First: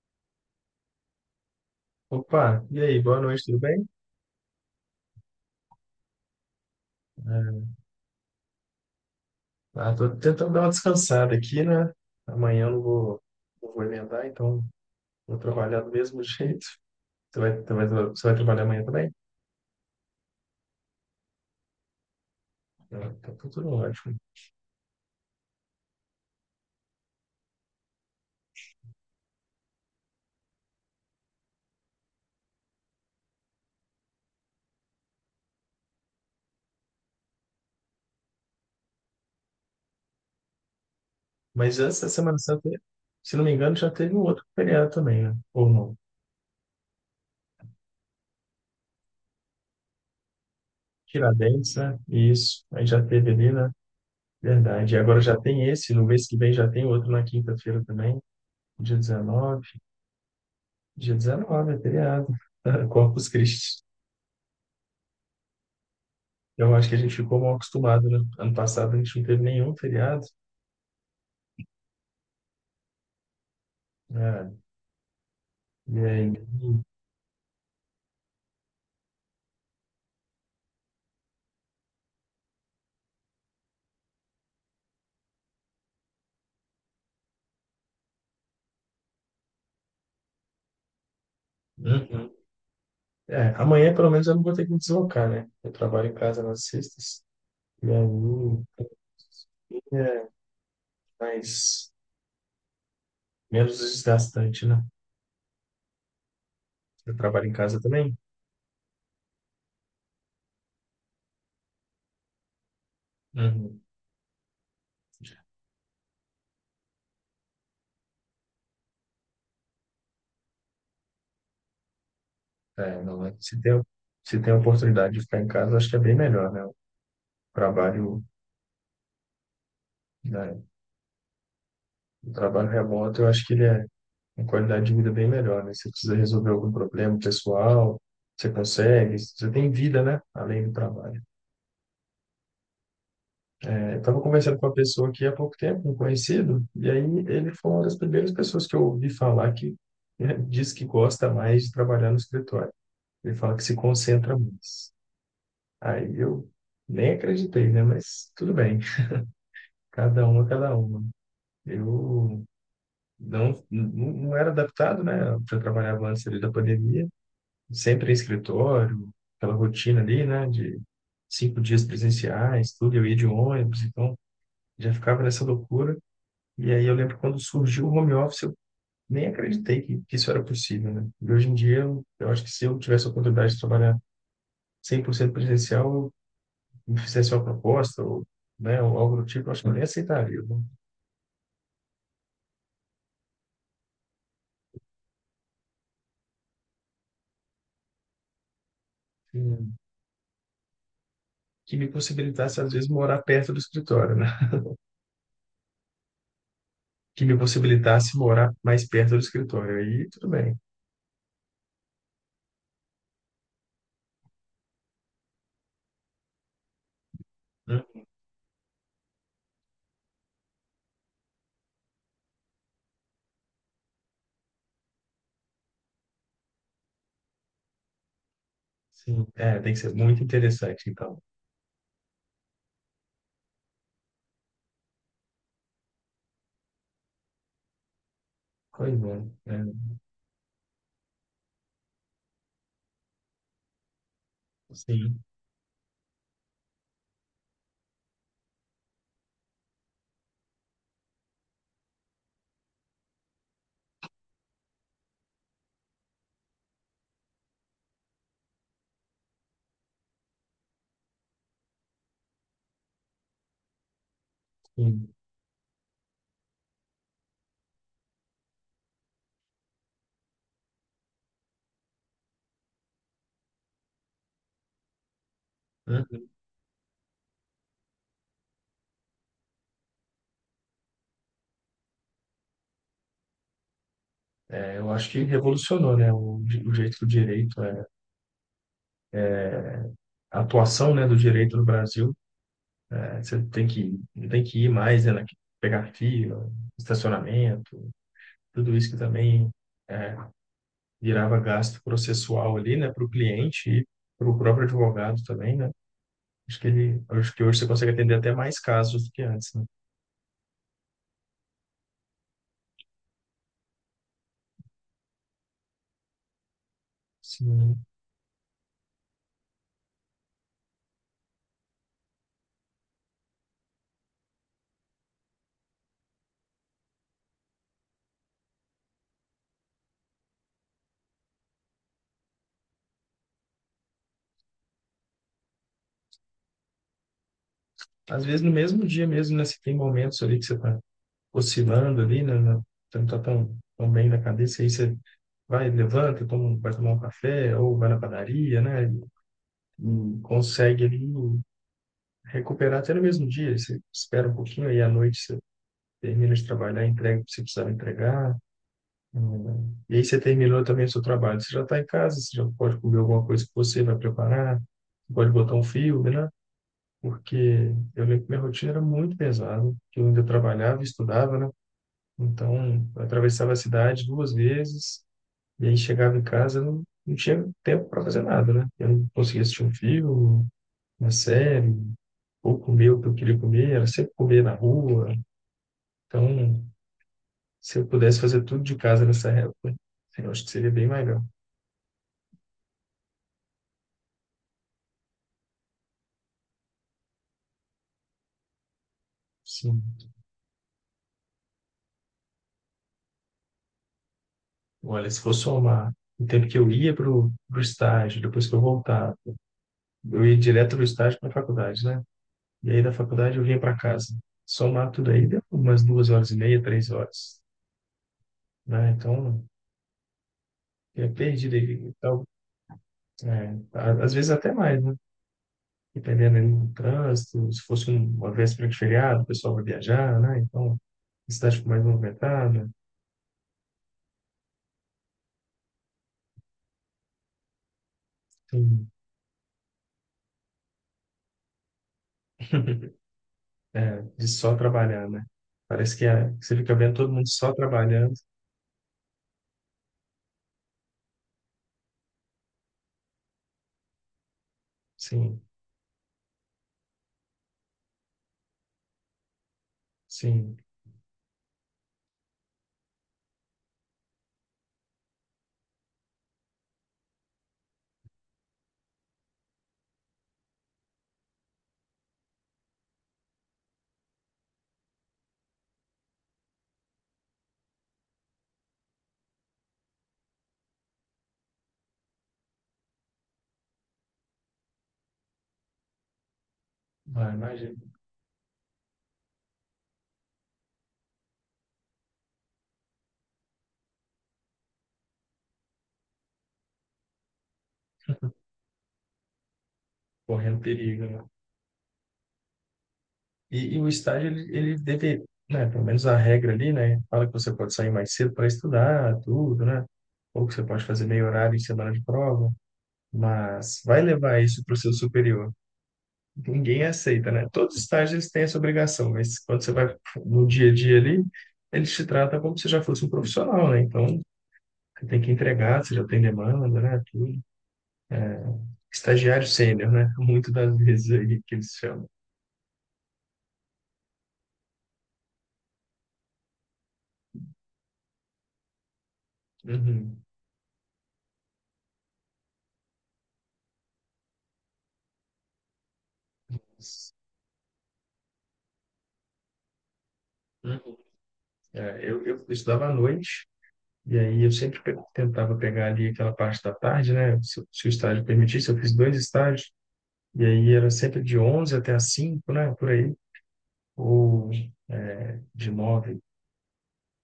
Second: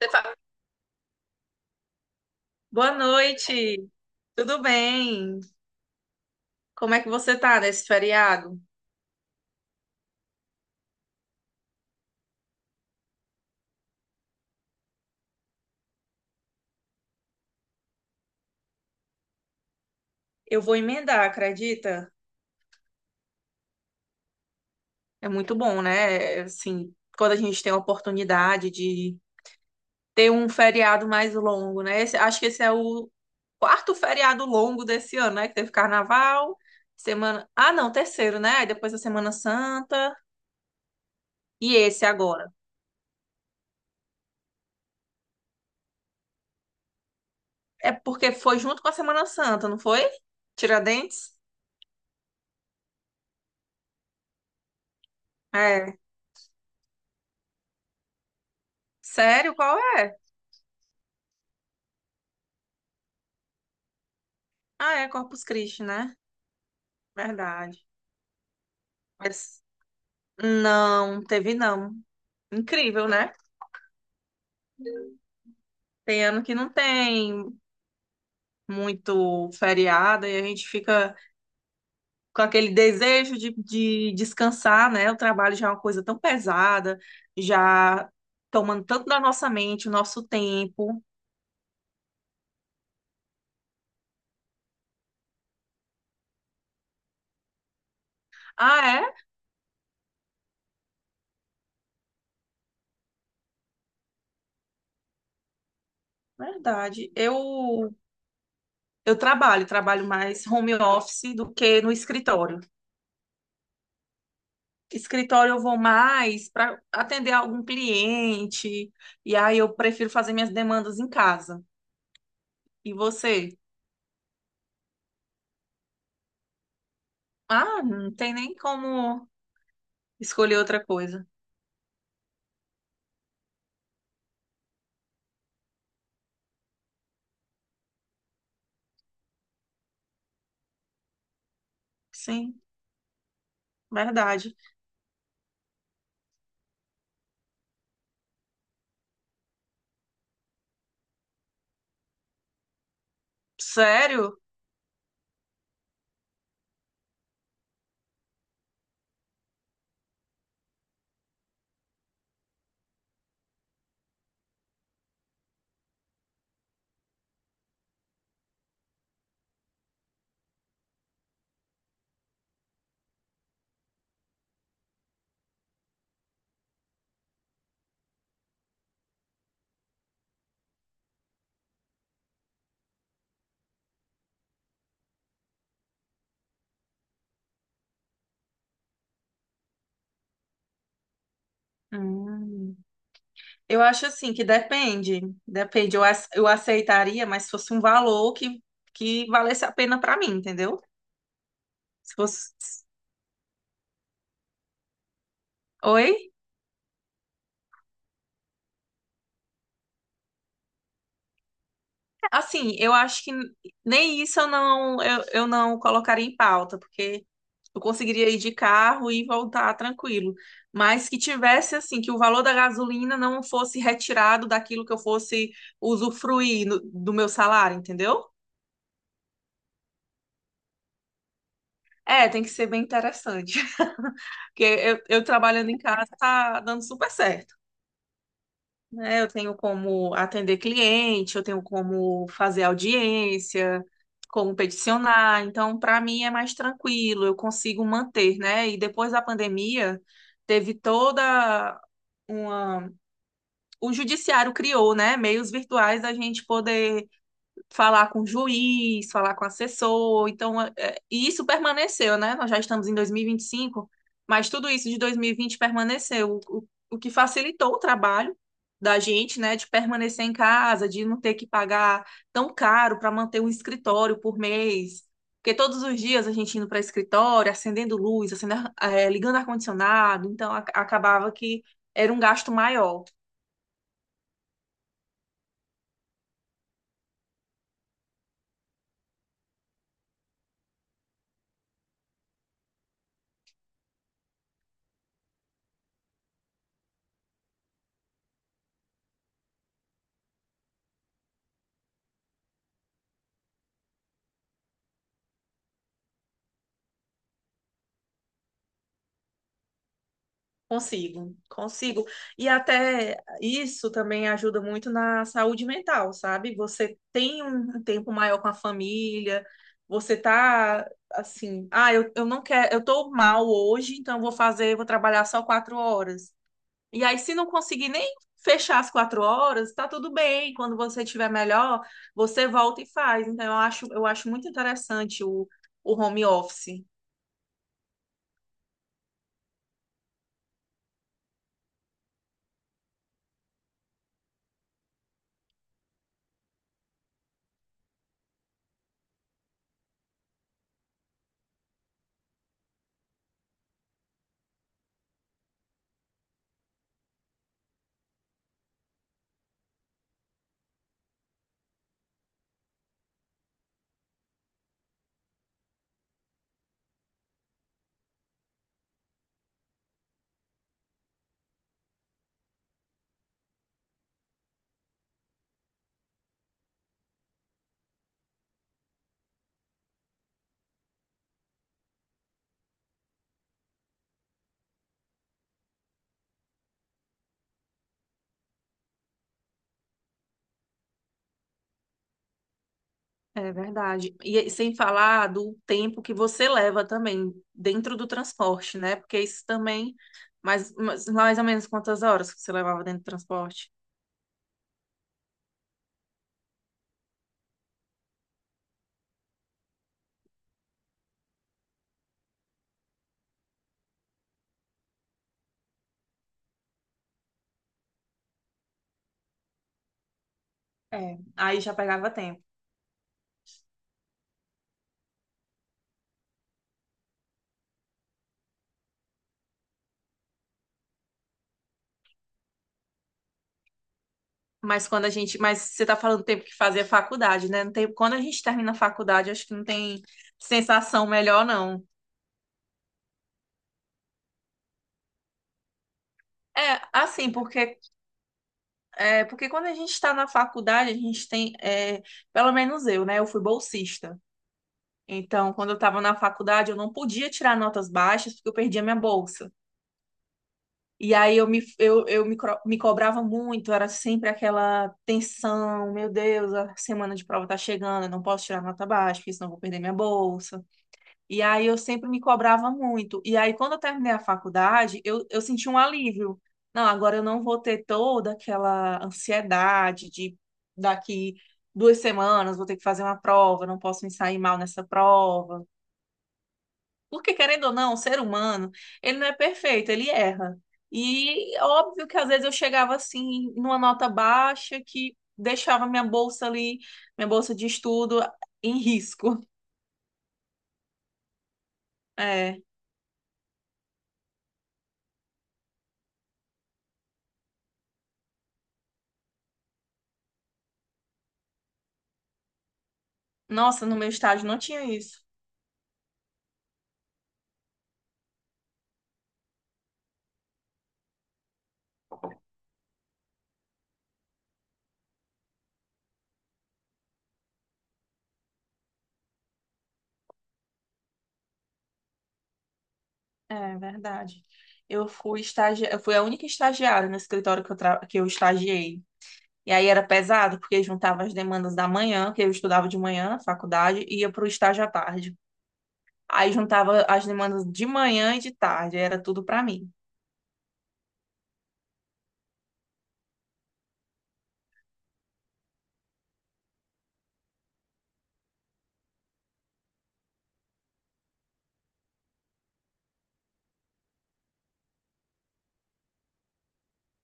Você fala, Opa, e Boa aí, boa noite, tudo bem? noite, tudo bem? Como é que você tá É, nesse feriado? Tô tentando dar uma descansada aqui, né? Amanhã eu não vou emendar, então vou trabalhar do mesmo jeito. Você vai trabalhar amanhã também? Eu vou emendar, acredita? Ah, tá tudo ótimo. É muito bom, né? Assim, quando a gente tem a oportunidade de ter um feriado mais longo, né? Acho que esse é o quarto feriado longo desse ano, né? Que teve carnaval, semana. Ah, não, terceiro, né? Aí depois a Semana Santa e Mas antes esse da Semana agora. Santa, se não me engano, já teve um outro feriado também, né? Ou não? É porque foi junto com a Semana Santa, não foi? Tiradentes? Tiradentes, né? Isso, aí já teve ali, né? Verdade. E agora já tem esse, É. no mês que vem já tem outro na quinta-feira também, dia Sério? 19. Qual é? Dia 19 é feriado. Corpus Christi. Ah, é Corpus Christi, né? Eu acho que a gente ficou mal Verdade. acostumado, né? Ano passado a gente não teve Mas nenhum feriado. não, teve não. Incrível, né? Né? E Tem ano aí. que não tem muito feriado e a gente fica com aquele desejo de descansar, né? O trabalho já é uma coisa tão pesada, já tomando tanto da nossa mente, o nosso tempo. Uhum. É, amanhã pelo menos eu não vou ter que me deslocar, né? Eu trabalho em casa nas sextas. E aí Ah, é? é mais, menos desgastante, né? Verdade. Eu trabalho em casa Eu, também. eu trabalho mais home office do que no escritório. Uhum. Escritório eu vou mais para atender algum cliente, e aí eu prefiro fazer minhas demandas em casa. E É, não é. você? Se tem a oportunidade de ficar em casa, eu acho que é bem melhor, né? O Ah, não trabalho, tem nem como escolher né? outra coisa. O trabalho remoto, eu acho que ele é. Uma qualidade de vida bem melhor, né? Você precisa resolver algum problema pessoal, você consegue, você tem vida, né? Além do trabalho. Sim, É, eu estava verdade. conversando com uma pessoa aqui há pouco tempo, um conhecido, e aí ele foi uma das primeiras pessoas que eu ouvi falar que, né, diz que gosta mais de trabalhar no escritório. Ele fala que se concentra Sério? mais. Aí eu nem acreditei, né? Mas tudo bem, cada uma, cada uma. Eu não era adaptado, né? Eu já trabalhava antes ali da pandemia, sempre em escritório, aquela rotina ali, né, de 5 dias presenciais, tudo, eu ia de ônibus, então já ficava nessa loucura. E aí eu lembro quando surgiu o home office, eu nem acreditei que isso era possível, né? E hoje em dia, eu acho que se eu tivesse a oportunidade de trabalhar 100% presencial, eu me fizesse uma proposta, ou, né, ou algo do tipo, eu acho que eu nem aceitaria, né? Hum. Eu acho assim que depende. Depende. Eu aceitaria, mas se fosse um valor que Que valesse a pena para mim, entendeu? que me Se fosse. possibilitasse, às vezes, morar perto do escritório, né? Oi? Que me possibilitasse morar mais perto do escritório. Aí, tudo bem. Assim, eu acho que nem isso eu não colocaria em pauta, porque eu Né. conseguiria ir de carro e voltar tranquilo. Mas que tivesse, assim, que o valor da gasolina não fosse retirado daquilo que eu fosse usufruir do meu salário, entendeu? Sim, é, tem que ser muito interessante, então. É, tem que ser bem interessante. Porque eu trabalhando em casa tá dando super certo. Pois é. Né? Eu tenho como atender cliente, eu tenho como fazer audiência, como É, sim, peticionar. Então, para mim é mais tranquilo, eu consigo manter, né? E depois da pandemia, teve toda uma. O judiciário criou, né? Meios virtuais da gente poder falar com o juiz, falar com o assessor. Então, e isso permaneceu, né? Nós já estamos em 2025, mas tudo isso de sim. 2020 permaneceu, o que facilitou o trabalho da gente, né, de permanecer em casa, de não ter que pagar tão caro para manter um escritório por mês. Porque todos os Hã? dias a gente indo para escritório, acendendo luz, acendendo, ligando ar-condicionado, então acabava que era um gasto maior. É, eu acho que revolucionou, né, o, o jeito do direito, é, a atuação, né, do direito no Brasil. É, você tem que, não tem que ir mais, né, pegar fila, estacionamento, tudo isso que também é, virava gasto processual ali, né, para o cliente e para o próprio advogado também, né? Acho que ele, acho que hoje você consegue atender até mais casos do que antes, né? Consigo, consigo. E até isso também ajuda muito na saúde mental, sabe? Você tem um Sim. tempo maior com a família, você tá assim, ah, eu não quero, eu tô mal hoje, então vou trabalhar só 4 horas. E aí, se não conseguir nem fechar as 4 horas, tá tudo bem. Quando você estiver melhor, você volta e faz. Então, eu acho muito interessante o, home office. Às vezes no mesmo dia mesmo, né, você tem momentos ali que você está oscilando ali, né? Né, você não está tão, tão bem na cabeça, aí você vai, levanta, toma, vai tomar um café, ou vai na padaria, né? E consegue ali recuperar até no mesmo dia. Você espera um pouquinho, aí à noite você termina de trabalhar, entrega o que você precisava entregar. E aí você terminou também o seu trabalho. Você já está em casa, você já pode comer alguma coisa que você vai preparar, você pode botar um filme, né? Porque eu lembro que minha rotina era muito pesada, que eu ainda trabalhava e estudava, né? Então, eu atravessava a cidade 2 vezes e aí chegava em casa, eu não, não tinha tempo para fazer nada, né? Eu não conseguia assistir um filme, uma série, ou comer o que eu queria comer, era sempre comer na rua. Então, se eu pudesse fazer tudo de casa nessa época, eu acho que seria bem legal. É verdade. E aí, sem falar do tempo que você leva também dentro do transporte, né? Porque isso Sim. também, mais ou menos quantas horas que você levava dentro do transporte? Olha, se for somar o tempo que eu ia para o estágio, depois que eu voltava, eu ia direto do estágio para a faculdade, né? E aí da faculdade eu vinha para casa. Somar tudo aí, deu umas 2 horas e meia, 3 horas. Né? Então, é É, perdido aí aí. já pegava Então, tempo. é, às vezes até mais, né? Dependendo ali do trânsito, se fosse uma véspera de feriado, o pessoal vai viajar, né? Então, a cidade fica mais movimentada. Mas você está falando do tempo que fazia faculdade, né? Não tem- quando a gente termina a Sim. faculdade, acho que não tem sensação melhor, não. É, de só trabalhar, né? Parece que, é, que você fica É, vendo todo mundo assim, só porque, trabalhando. é, porque quando a gente está na faculdade, a gente tem, pelo menos eu, né? Eu fui bolsista. Sim, Então, quando eu estava na faculdade, eu não podia tirar notas baixas porque eu perdia minha bolsa. sim. E aí eu me, cro- me cobrava muito, era sempre aquela tensão, meu Deus, a semana de prova tá chegando, eu não posso tirar nota baixa, porque senão eu vou perder minha bolsa. E aí eu sempre me cobrava muito. E aí quando eu terminei a faculdade, eu senti um alívio. Não, agora eu não vou ter toda aquela ansiedade de daqui 2 semanas vou ter que fazer uma prova, não posso me sair mal nessa prova. Ah, Porque, querendo ou imagina, não, o ser humano, ele não é perfeito, ele erra. E óbvio que às vezes eu chegava assim, numa nota baixa, que deixava minha bolsa ali, minha bolsa de estudo, em risco. correndo perigo, né? É. E o estágio, ele deve, né? Pelo menos a regra ali, né? Fala que você pode sair mais cedo para estudar, tudo, né? Ou que você pode fazer meio horário em semana de prova. Mas Nossa, no vai meu levar estágio não isso para o tinha seu isso. superior. Ninguém aceita, né? Todos os estágios eles têm essa obrigação, mas quando você vai no dia a dia ali, eles te tratam como se já fosse um profissional, né? Então, você tem que entregar, você já tem demanda, né? Tudo. Estagiário sênior, né? Muitas das vezes aí que eles chamam. É verdade. Eu fui a única estagiária no escritório que eu estagiei. E aí era Uhum. pesado, porque juntava as demandas da manhã, que eu estudava de manhã na faculdade, e ia para o estágio à tarde. Aí juntava as demandas de manhã e de tarde, era tudo pra mim. Uhum. É, eu estudava à noite, e aí eu sempre tentava pegar ali aquela parte da tarde, né? Se o estágio permitisse, eu fiz dois estágios, e aí era sempre de 11 até as 5, né? Por aí. Ou de 9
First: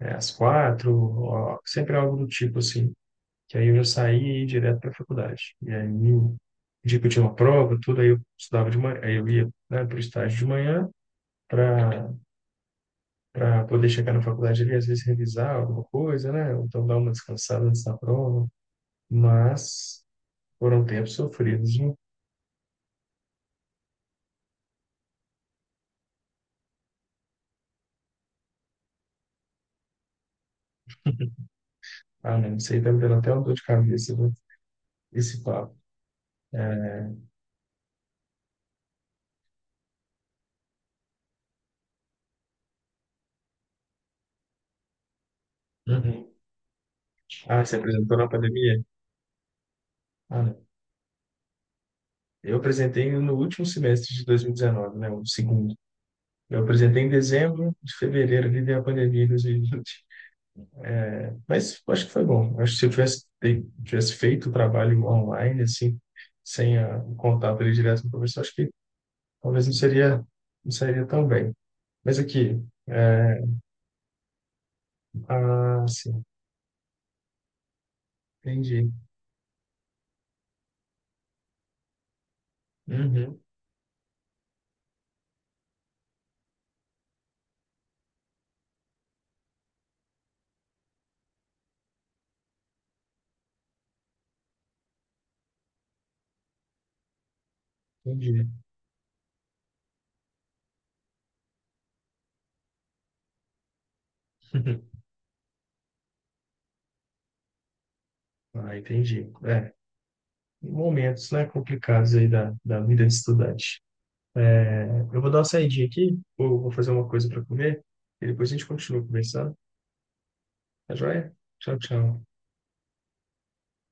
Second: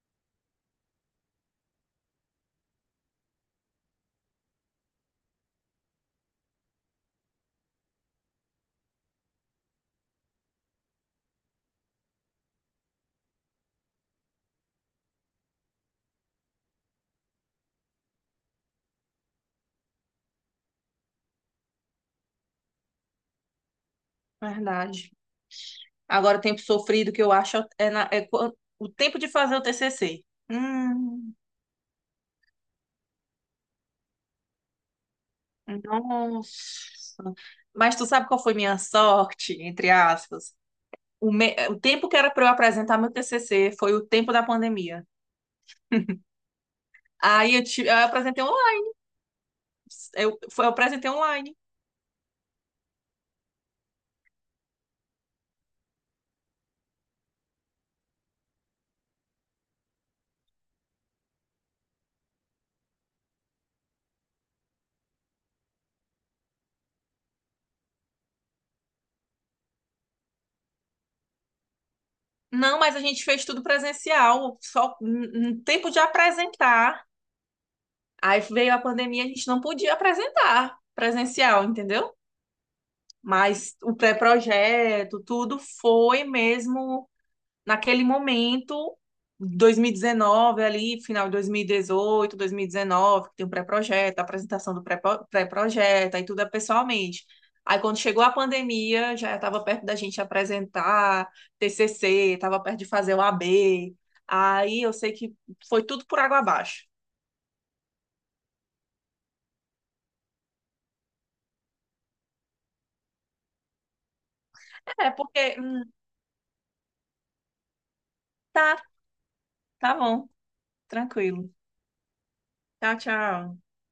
é, às 4, ó, sempre algo do tipo assim. Que aí eu já saía e ia direto para a faculdade. E aí, no dia que eu tinha uma prova, tudo, aí eu estudava de manhã, aí eu ia, né, para o estágio de manhã para para poder chegar na faculdade ali, às vezes revisar alguma coisa, né? Ou então dar uma descansada antes da prova. Mas foram tempos sofridos, viu? Verdade. Agora o tempo sofrido que eu acho é, o tempo de fazer o TCC. Hum, Ah, não, isso aí tá me dando até uma dor de cabeça, viu? Esse papo. nossa. Mas tu sabe qual foi minha sorte, entre aspas? O tempo que era pra eu apresentar meu TCC foi o tempo da pandemia. Uhum. Aí Ah, eu, se ti- eu apresentou na apresentei pandemia? online. Eu, Ah, foi- eu apresentei online. eu apresentei no último semestre de 2019, né, o segundo. Eu apresentei em dezembro de fevereiro, ali veio a pandemia de 2020. Mas acho que foi bom. Acho que se eu tivesse, tivesse feito o trabalho online, assim, sem a, o contato ali direto com o professor, acho que talvez não seria, não seria tão bem. Mas aqui, Não, mas a gente é, fez tudo presencial, só um ah, tempo de sim, apresentar. Aí veio a entendi. pandemia, a gente não podia apresentar presencial, entendeu? Uhum, Mas o pré-projeto, tudo foi mesmo naquele momento, 2019 ali, final de 2018, 2019, que tem o pré-projeto, a apresentação do pré-projeto, aí tudo é pessoalmente. Aí quando chegou a entendi. pandemia, já estava perto da gente apresentar TCC, estava perto de fazer o AB. Aí eu sei que foi tudo por água abaixo. Ah, entendi. É, momentos, né, complicados aí da, da vida de estudante. É, Eu vou dar uma porque saidinha aqui, vou fazer uma coisa para comer e depois a gente tá, continua conversando. tá bom. Tá joia? Tranquilo. Tchau, tchau. Tchau, tchau.